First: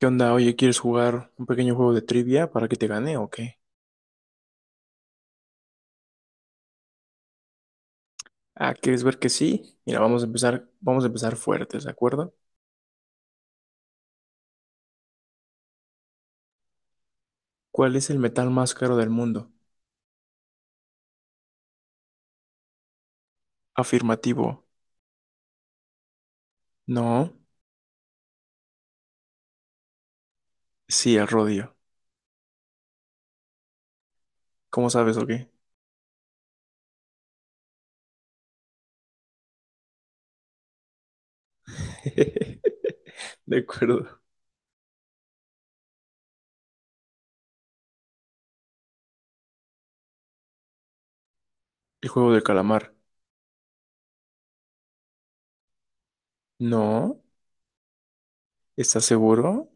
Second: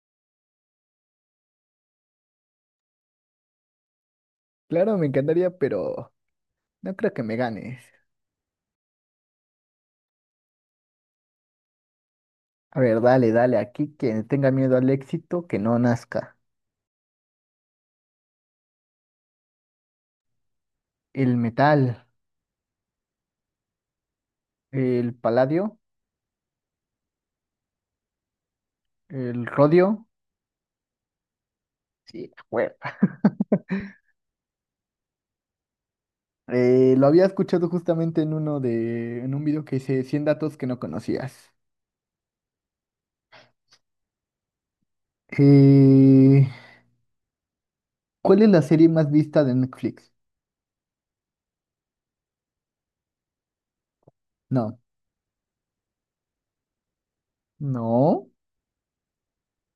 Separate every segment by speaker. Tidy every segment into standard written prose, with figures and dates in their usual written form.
Speaker 1: ¿Qué onda? Oye, ¿quieres jugar un pequeño juego de trivia para que te gane o qué?
Speaker 2: Claro, me encantaría, pero no creo que me ganes.
Speaker 1: Ah, ¿quieres ver que sí? Mira, vamos a empezar fuertes, ¿de acuerdo?
Speaker 2: A ver, dale, dale, aquí quien tenga miedo al éxito, que no nazca.
Speaker 1: ¿Cuál es el metal más caro del mundo?
Speaker 2: El metal,
Speaker 1: Afirmativo.
Speaker 2: el paladio,
Speaker 1: No.
Speaker 2: el rodio,
Speaker 1: Sí, el rodio.
Speaker 2: sí, bueno.
Speaker 1: ¿Cómo sabes o qué?
Speaker 2: Lo había escuchado justamente en un video que hice 100 datos que no conocías.
Speaker 1: De acuerdo.
Speaker 2: Eh, ¿cuál es la serie más vista de Netflix?
Speaker 1: El juego del calamar.
Speaker 2: No,
Speaker 1: No.
Speaker 2: no,
Speaker 1: ¿Estás seguro?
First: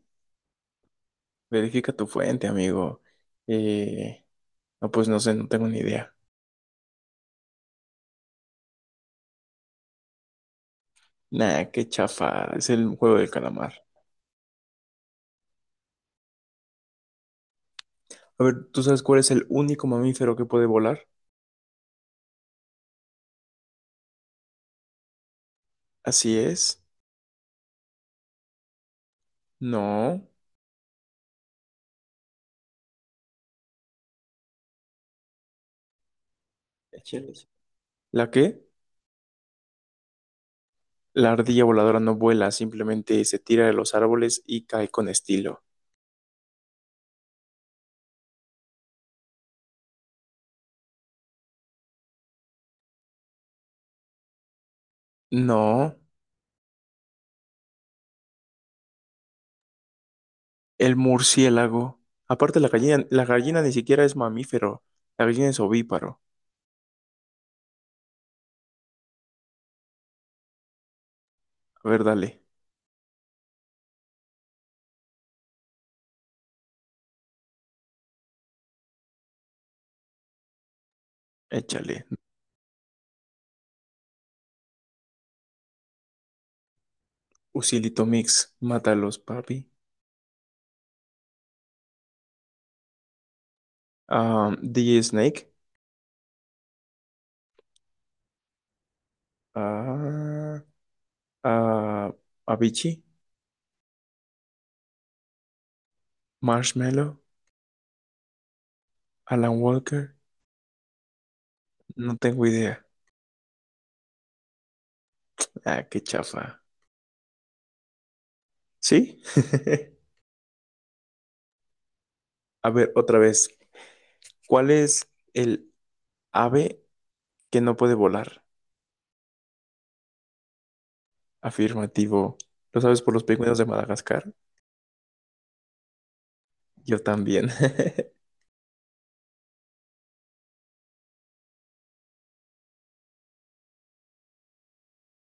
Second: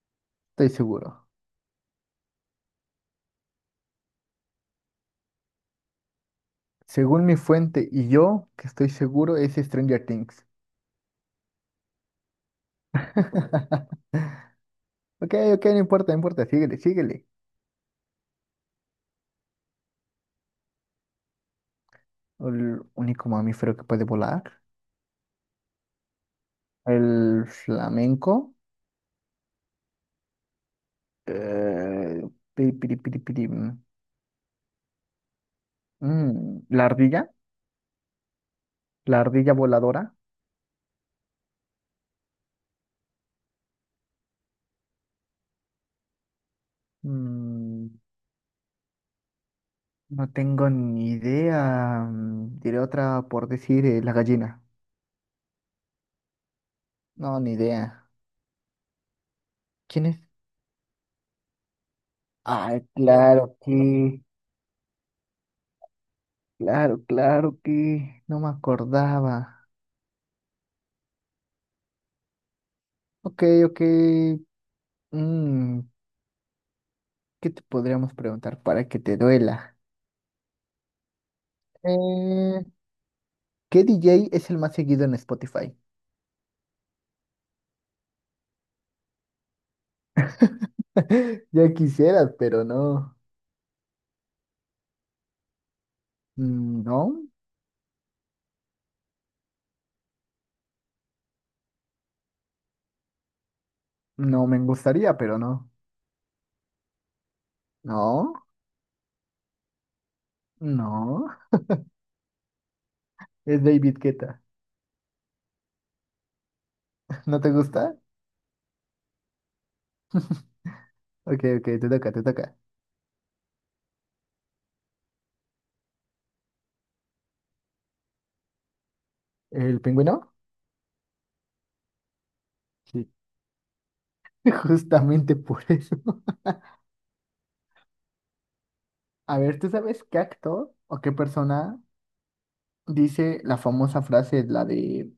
Speaker 2: estoy seguro.
Speaker 1: Verifica tu fuente, amigo. Eh, no, pues no sé, no tengo ni idea.
Speaker 2: Según mi fuente y yo, que estoy seguro, es Stranger Things.
Speaker 1: Nah, qué chafa. Es el juego del calamar.
Speaker 2: Ok, ok, no importa, no importa, síguele, síguele.
Speaker 1: A ver, ¿tú sabes cuál es el único mamífero que puede volar?
Speaker 2: El único mamífero que puede volar.
Speaker 1: Así es.
Speaker 2: El flamenco.
Speaker 1: No.
Speaker 2: eh, Piri, piri, piri, piri, la ardilla.
Speaker 1: Écheles. ¿La qué?
Speaker 2: La ardilla voladora.
Speaker 1: La ardilla voladora no vuela, simplemente se tira de los árboles y cae con estilo.
Speaker 2: Mm, no tengo ni idea. Diré otra por decir la gallina.
Speaker 1: No,
Speaker 2: No, ni idea. ¿Quién es?
Speaker 1: el murciélago. Aparte,
Speaker 2: Ah,
Speaker 1: la
Speaker 2: claro
Speaker 1: gallina ni siquiera es
Speaker 2: que.
Speaker 1: mamífero. La gallina es ovíparo.
Speaker 2: Claro, claro que. No me acordaba.
Speaker 1: A ver, dale,
Speaker 2: Ok, ok. mm, ¿qué te podríamos preguntar para que te duela?
Speaker 1: échale.
Speaker 2: Eh, ¿Qué DJ es el más seguido en Spotify?
Speaker 1: Usilito mix, mátalos, papi.
Speaker 2: Ya quisieras, pero no.
Speaker 1: Ah, DJ Snake.
Speaker 2: No,
Speaker 1: Ah, ah, Avicii.
Speaker 2: no me gustaría, pero no.
Speaker 1: Marshmallow.
Speaker 2: No,
Speaker 1: Alan Walker.
Speaker 2: no.
Speaker 1: No tengo idea.
Speaker 2: Es David Guetta.
Speaker 1: Ah, qué chafa.
Speaker 2: ¿No te gusta?
Speaker 1: ¿Sí?
Speaker 2: Ok, ok, te toca, te toca.
Speaker 1: A ver, otra vez. ¿Cuál es el ave que no puede volar?
Speaker 2: ¿El pingüino?
Speaker 1: Afirmativo. ¿Lo sabes
Speaker 2: Sí.
Speaker 1: por los pingüinos de Madagascar?
Speaker 2: Justamente por eso.
Speaker 1: Yo también.
Speaker 2: A ver, ¿tú sabes qué actor o qué persona dice la famosa frase, la de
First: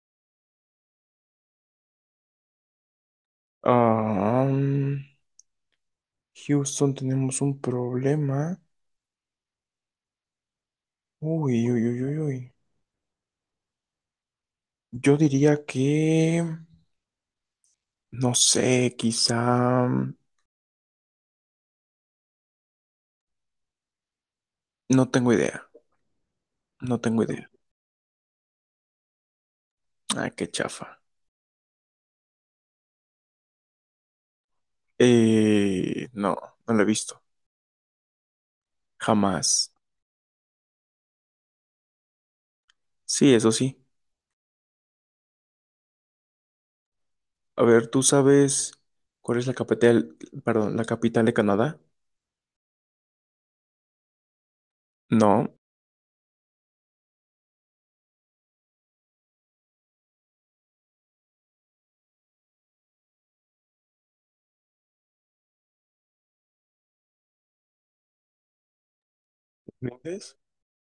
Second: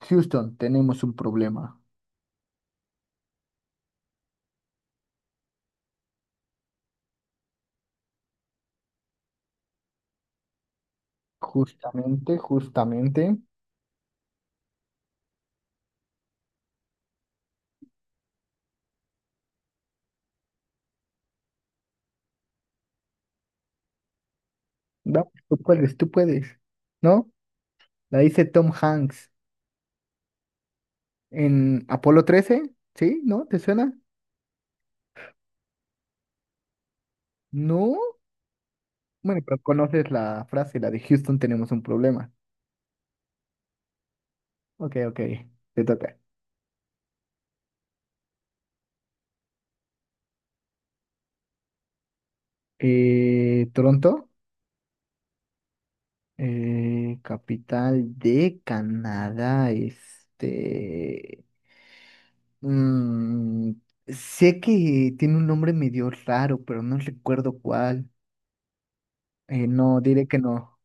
Speaker 2: Houston, tenemos un problema?
Speaker 1: Ah, mm, Houston, tenemos un problema. Uy, uy, uy, uy,
Speaker 2: Justamente,
Speaker 1: uy.
Speaker 2: justamente.
Speaker 1: Yo diría que, no sé, quizá no
Speaker 2: Vamos,
Speaker 1: tengo
Speaker 2: tú
Speaker 1: idea.
Speaker 2: puedes, tú puedes.
Speaker 1: No tengo
Speaker 2: ¿No?
Speaker 1: idea.
Speaker 2: La dice Tom Hanks
Speaker 1: Ah, qué chafa.
Speaker 2: en Apolo 13. ¿Sí? ¿No? ¿Te suena?
Speaker 1: No, no lo he visto.
Speaker 2: No. Bueno, pero
Speaker 1: Jamás.
Speaker 2: conoces la frase, la de Houston tenemos un problema.
Speaker 1: Sí, eso sí.
Speaker 2: Ok, ok, te toca.
Speaker 1: A ver, ¿tú sabes cuál es la capital, perdón, la capital de Canadá?
Speaker 2: Toronto,
Speaker 1: No.
Speaker 2: capital de Canadá, este, mm, sé que tiene un nombre medio raro, pero no recuerdo cuál. No, diré
Speaker 1: ¿Mientes?
Speaker 2: que no.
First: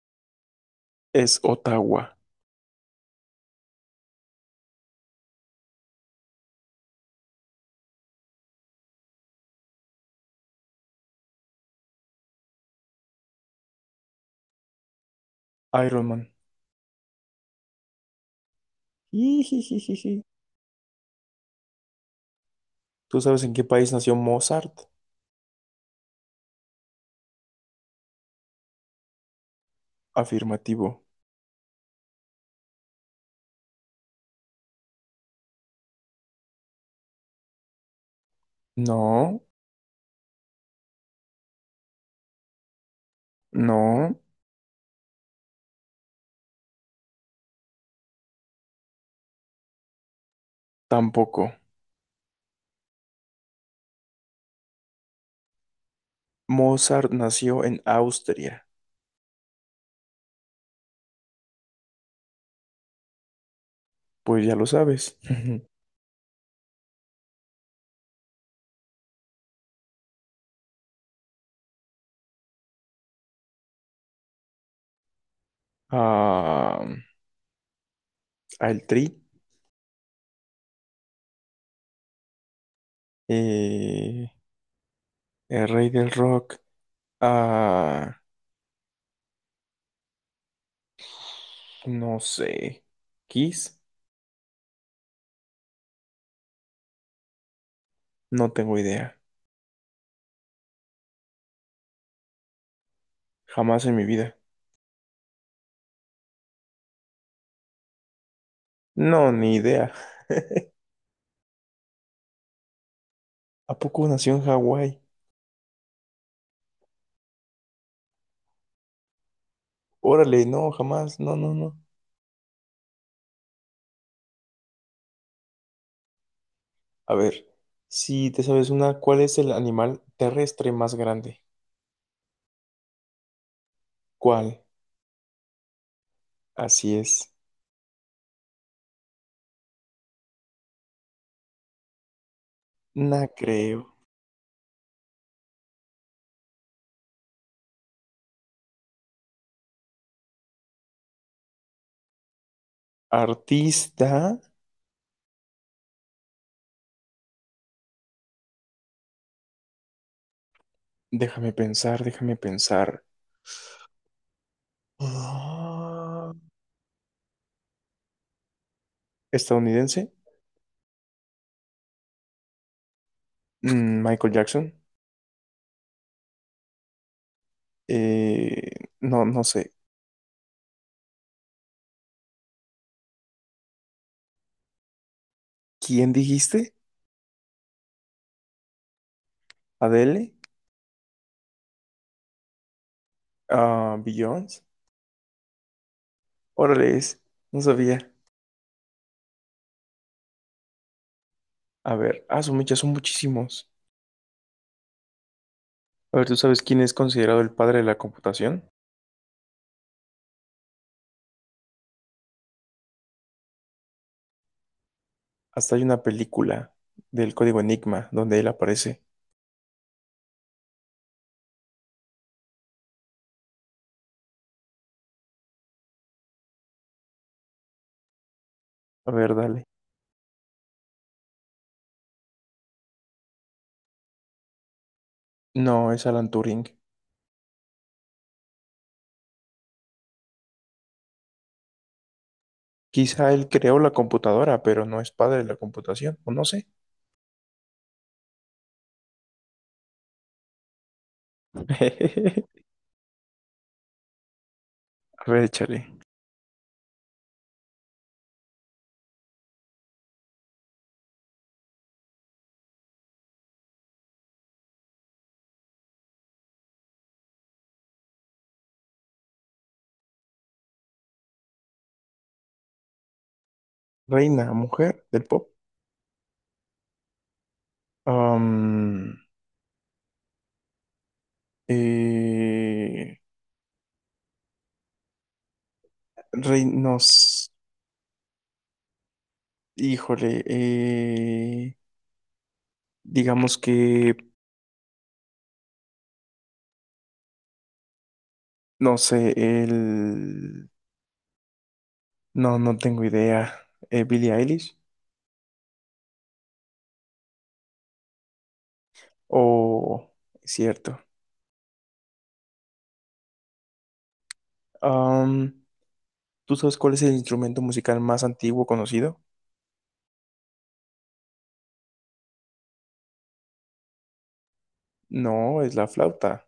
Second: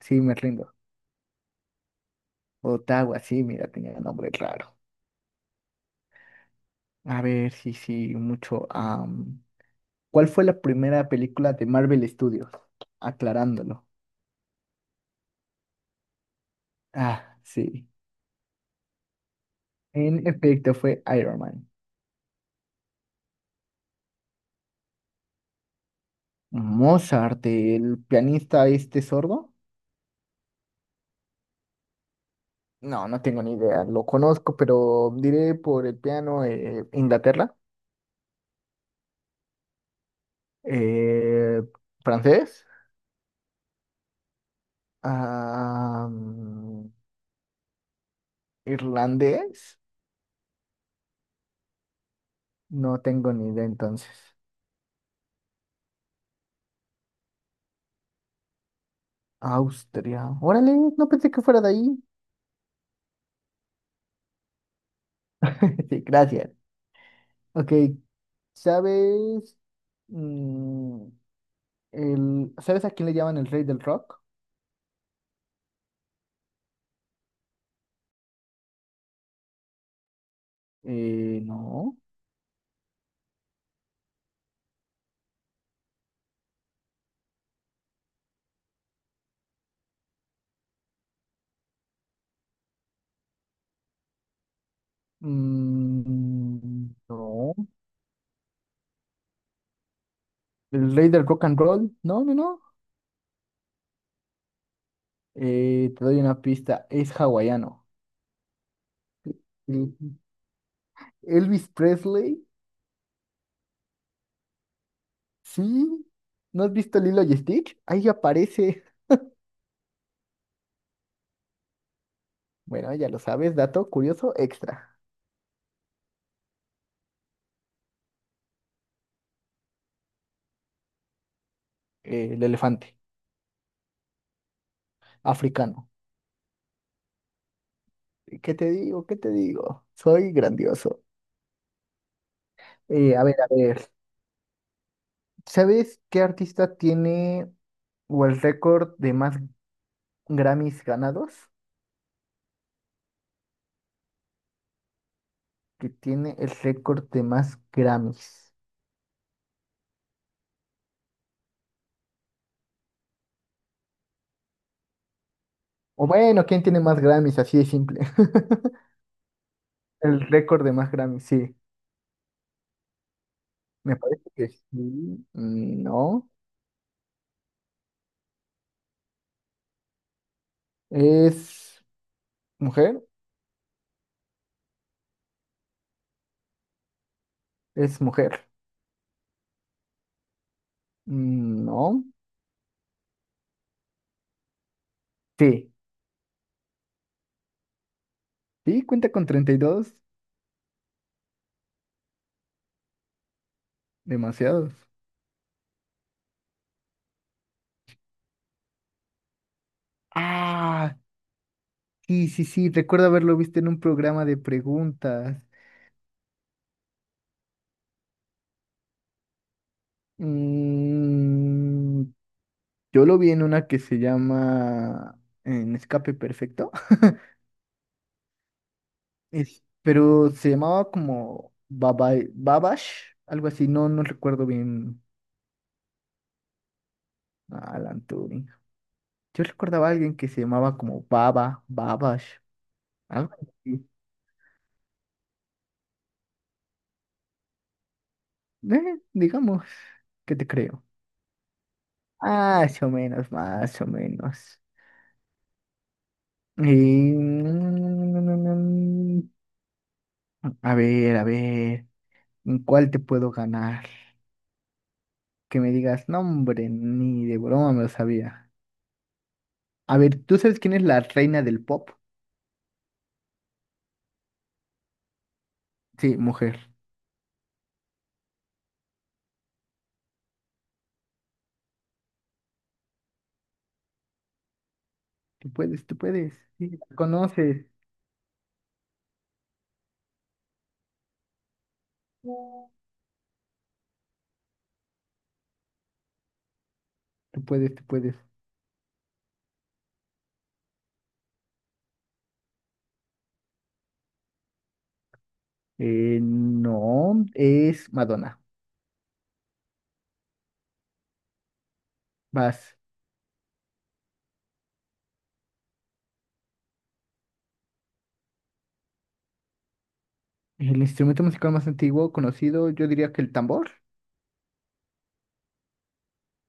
Speaker 2: Sí, me rindo.
Speaker 1: Es Ottawa.
Speaker 2: Ottawa, sí, mira, tenía nombre raro. A ver, sí, sí, mucho. ¿Cuál fue la primera película de Marvel Studios? Aclarándolo.
Speaker 1: Iron Man.
Speaker 2: Ah, sí.
Speaker 1: Jijijijiji.
Speaker 2: En efecto, fue Iron Man.
Speaker 1: ¿Tú sabes en qué país nació Mozart?
Speaker 2: Mozart, el pianista este sordo.
Speaker 1: Afirmativo.
Speaker 2: No, no tengo ni idea. Lo conozco, pero diré por el piano Inglaterra.
Speaker 1: No,
Speaker 2: Eh, Francés.
Speaker 1: no,
Speaker 2: am, Irlandés.
Speaker 1: tampoco.
Speaker 2: No tengo ni idea entonces.
Speaker 1: Mozart nació en Austria.
Speaker 2: Austria. Órale, no pensé que fuera de ahí.
Speaker 1: Pues ya lo sabes.
Speaker 2: Sí, gracias. Ok, ¿sabes? mm, ¿Sabes a quién le llaman el rey del rock?
Speaker 1: Ah, al Tri.
Speaker 2: No.
Speaker 1: eh, el rey del rock. Ah, no sé. Kiss.
Speaker 2: No.
Speaker 1: No tengo idea.
Speaker 2: ¿El rey del rock and roll? No, no, no.
Speaker 1: Jamás en mi vida.
Speaker 2: Te doy una pista, es hawaiano.
Speaker 1: No, ni idea.
Speaker 2: El- Elvis Presley,
Speaker 1: ¿A poco nació en Hawái?
Speaker 2: sí. ¿No has visto Lilo y Stitch? Ahí aparece.
Speaker 1: Órale, no, jamás. No, no, no.
Speaker 2: Bueno, ya lo sabes, dato curioso extra.
Speaker 1: A ver, si te sabes una, ¿cuál es el animal terrestre más grande?
Speaker 2: El elefante
Speaker 1: ¿Cuál?
Speaker 2: africano.
Speaker 1: Así es.
Speaker 2: ¿Qué te digo? ¿Qué te digo? Soy grandioso.
Speaker 1: No
Speaker 2: A ver, a ver.
Speaker 1: creo.
Speaker 2: ¿Sabes qué artista tiene o el récord de más Grammys ganados?
Speaker 1: Artista.
Speaker 2: Que tiene el récord de más Grammys.
Speaker 1: Déjame pensar, déjame pensar.
Speaker 2: O
Speaker 1: Ah,
Speaker 2: bueno, ¿quién tiene más Grammys? Así de simple.
Speaker 1: ¿estadounidense?
Speaker 2: El récord de más Grammys, sí. Me
Speaker 1: Mm,
Speaker 2: parece
Speaker 1: Michael
Speaker 2: que sí.
Speaker 1: Jackson.
Speaker 2: No.
Speaker 1: Eh, no, no sé.
Speaker 2: ¿Es mujer?
Speaker 1: ¿Quién dijiste?
Speaker 2: Es mujer.
Speaker 1: ¿Adele?
Speaker 2: No.
Speaker 1: Ah, Beyoncé.
Speaker 2: Sí.
Speaker 1: Órale, es. No sabía.
Speaker 2: Sí, cuenta con 32.
Speaker 1: A ver, ah, su mecha, son muchísimos.
Speaker 2: Demasiados.
Speaker 1: A ver, ¿tú sabes quién es considerado el padre de la computación?
Speaker 2: Ah, sí, sí, sí. Recuerdo haberlo visto en un programa de preguntas.
Speaker 1: Hasta hay una película del código Enigma donde él aparece.
Speaker 2: Mm, yo lo vi en una que se llama En Escape Perfecto.
Speaker 1: A ver, dale.
Speaker 2: Pero se llamaba como Baba Babash, algo así, no, no recuerdo bien
Speaker 1: No, es Alan Turing.
Speaker 2: a Alan Turing. Yo recordaba a alguien que se llamaba como Baba, Babash,
Speaker 1: Quizá
Speaker 2: algo
Speaker 1: él creó
Speaker 2: así.
Speaker 1: la computadora, pero no es padre de la computación, o no sé.
Speaker 2: Digamos, ¿qué te creo? Más o menos, más o menos.
Speaker 1: A ver, échale.
Speaker 2: Y, mm, a ver, ¿en cuál te puedo ganar? Que me digas, no, hombre, ni de broma me lo sabía. A ver, ¿tú sabes quién es la reina del pop?
Speaker 1: Reina, mujer del pop.
Speaker 2: Sí, mujer.
Speaker 1: Am, eh,
Speaker 2: Tú puedes, tú puedes. Sí, la
Speaker 1: Reinos,
Speaker 2: conoces.
Speaker 1: híjole, digamos que,
Speaker 2: Tú puedes, tú puedes.
Speaker 1: no sé, el... No, no tengo idea. ¿Billie Eilish?
Speaker 2: No, es Madonna.
Speaker 1: O cierto.
Speaker 2: Vas.
Speaker 1: Am, ¿Tú sabes cuál es el instrumento musical más antiguo conocido?
Speaker 2: El instrumento musical más antiguo conocido, yo diría que el tambor.
Speaker 1: No, es la flauta.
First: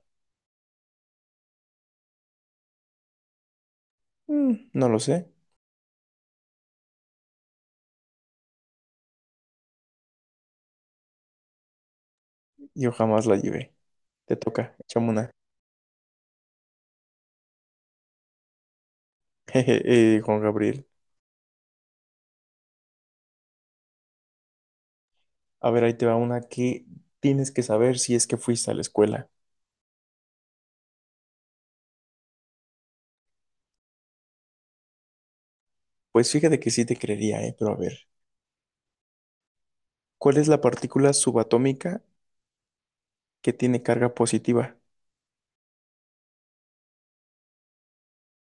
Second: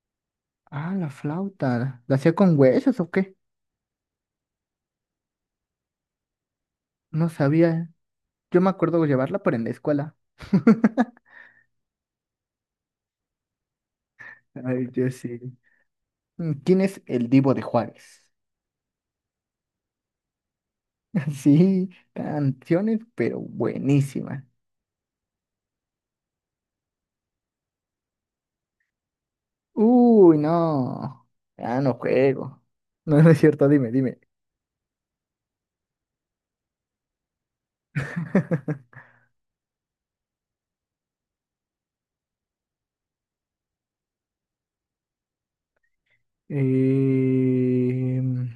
Speaker 2: Ah, la flauta. ¿La hacía con huesos o qué?
Speaker 1: Mm, no lo sé.
Speaker 2: No sabía. Yo me acuerdo llevarla, pero en la escuela.
Speaker 1: Yo jamás la llevé. Te toca,
Speaker 2: Ay,
Speaker 1: échame
Speaker 2: yo
Speaker 1: una.
Speaker 2: sí. ¿Quién es el Divo de Juárez?
Speaker 1: Jeje, Juan Gabriel.
Speaker 2: Sí, canciones, pero buenísimas.
Speaker 1: A ver, ahí te va una que tienes que saber si es que fuiste a la escuela.
Speaker 2: Uy, no. Ya no juego. No, no es cierto, dime, dime.
Speaker 1: Pues fíjate que sí te creería, pero a ver. ¿Cuál es la partícula subatómica que tiene carga positiva?
Speaker 2: Em,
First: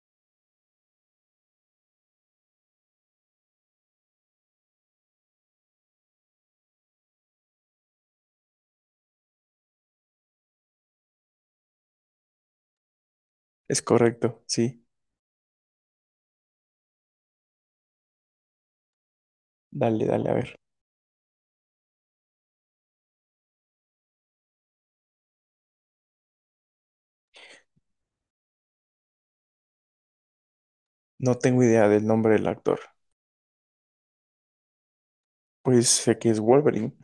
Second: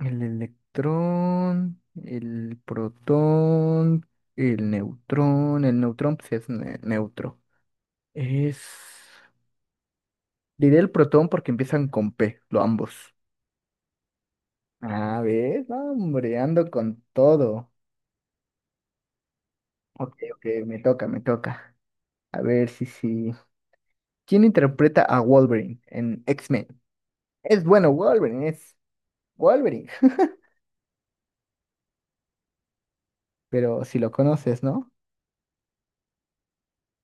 Speaker 2: el electrón, el protón, el neutrón. El neutrón, pues es neutro. Es. Diré el protón porque empiezan con P, lo ambos.
Speaker 1: Es correcto, sí.
Speaker 2: A ver, hombre, ando con todo.
Speaker 1: Dale,
Speaker 2: Ok,
Speaker 1: dale, a
Speaker 2: ok,
Speaker 1: ver.
Speaker 2: me toca, me toca. A ver si sí. ¿Quién interpreta a Wolverine en X-Men? Es bueno, Wolverine, es Wolverine.
Speaker 1: No tengo idea del nombre del actor.
Speaker 2: Pero si lo conoces, ¿no?
Speaker 1: Pues sé que es Wolverine.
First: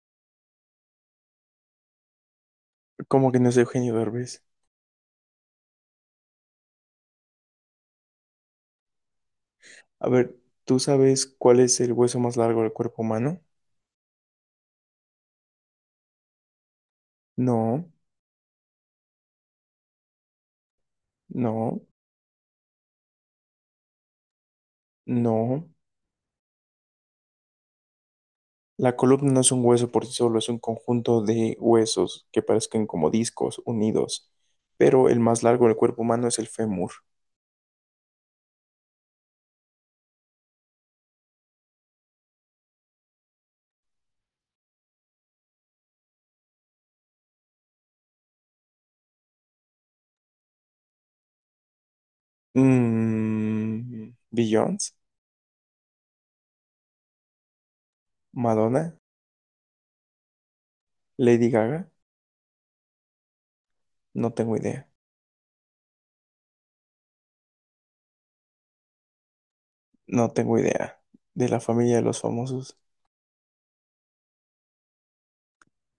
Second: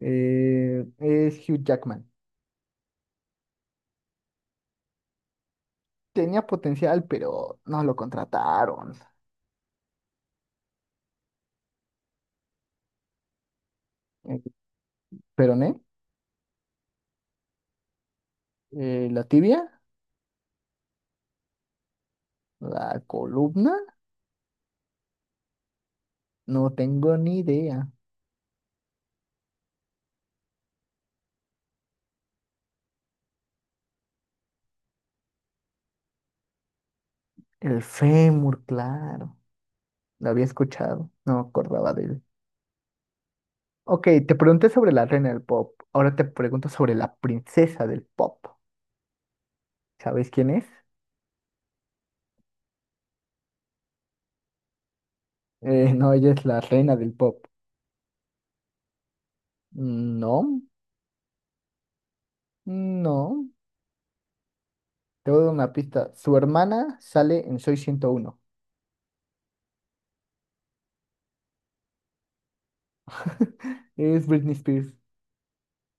Speaker 2: Es Hugh Jackman.
Speaker 1: Como que no es Eugenio Derbez.
Speaker 2: Tenía potencial, pero no lo contrataron.
Speaker 1: A ver, ¿tú sabes cuál es el hueso más largo del cuerpo humano?
Speaker 2: Eh, Peroné,
Speaker 1: No,
Speaker 2: la tibia,
Speaker 1: no,
Speaker 2: la columna,
Speaker 1: no.
Speaker 2: no tengo ni idea.
Speaker 1: La columna no es un hueso por sí solo, es un conjunto de huesos que parecen como discos unidos. Pero el más largo del cuerpo humano es el fémur.
Speaker 2: El fémur, claro. Lo había escuchado, no me acordaba de él. Ok, te pregunté sobre la reina del pop. Ahora te pregunto sobre la princesa del pop. ¿Sabes quién es?
Speaker 1: Mmm. Beyoncé,
Speaker 2: No, ella es la reina del pop.
Speaker 1: Madonna,
Speaker 2: No,
Speaker 1: Lady Gaga.
Speaker 2: no.
Speaker 1: No tengo idea.
Speaker 2: Te voy a dar una pista. Su hermana sale en Soy 101.
Speaker 1: No tengo idea. De la familia de los famosos.
Speaker 2: Es Britney Spears.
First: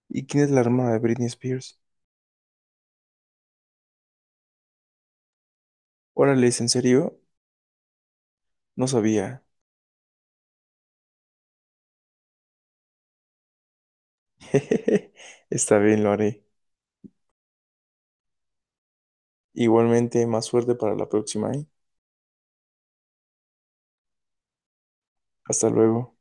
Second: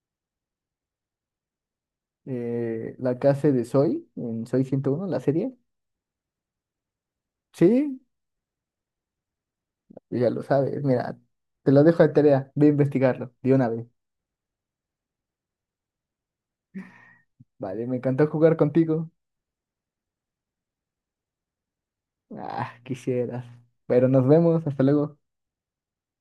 Speaker 1: ¿Y quién es la hermana de Britney Spears?
Speaker 2: La que hace de Soy en Soy 101 la serie.
Speaker 1: Órale, ¿es en serio?
Speaker 2: Sí,
Speaker 1: No sabía.
Speaker 2: ya lo sabes. Mira, te lo dejo de tarea. Ve a investigarlo de una vez.
Speaker 1: Está bien, lo haré.
Speaker 2: Vale, me encantó jugar contigo.
Speaker 1: Igualmente, más suerte para la próxima, ¿eh?
Speaker 2: Ah, quisieras. Pero nos vemos. Hasta luego.
Speaker 1: Hasta luego.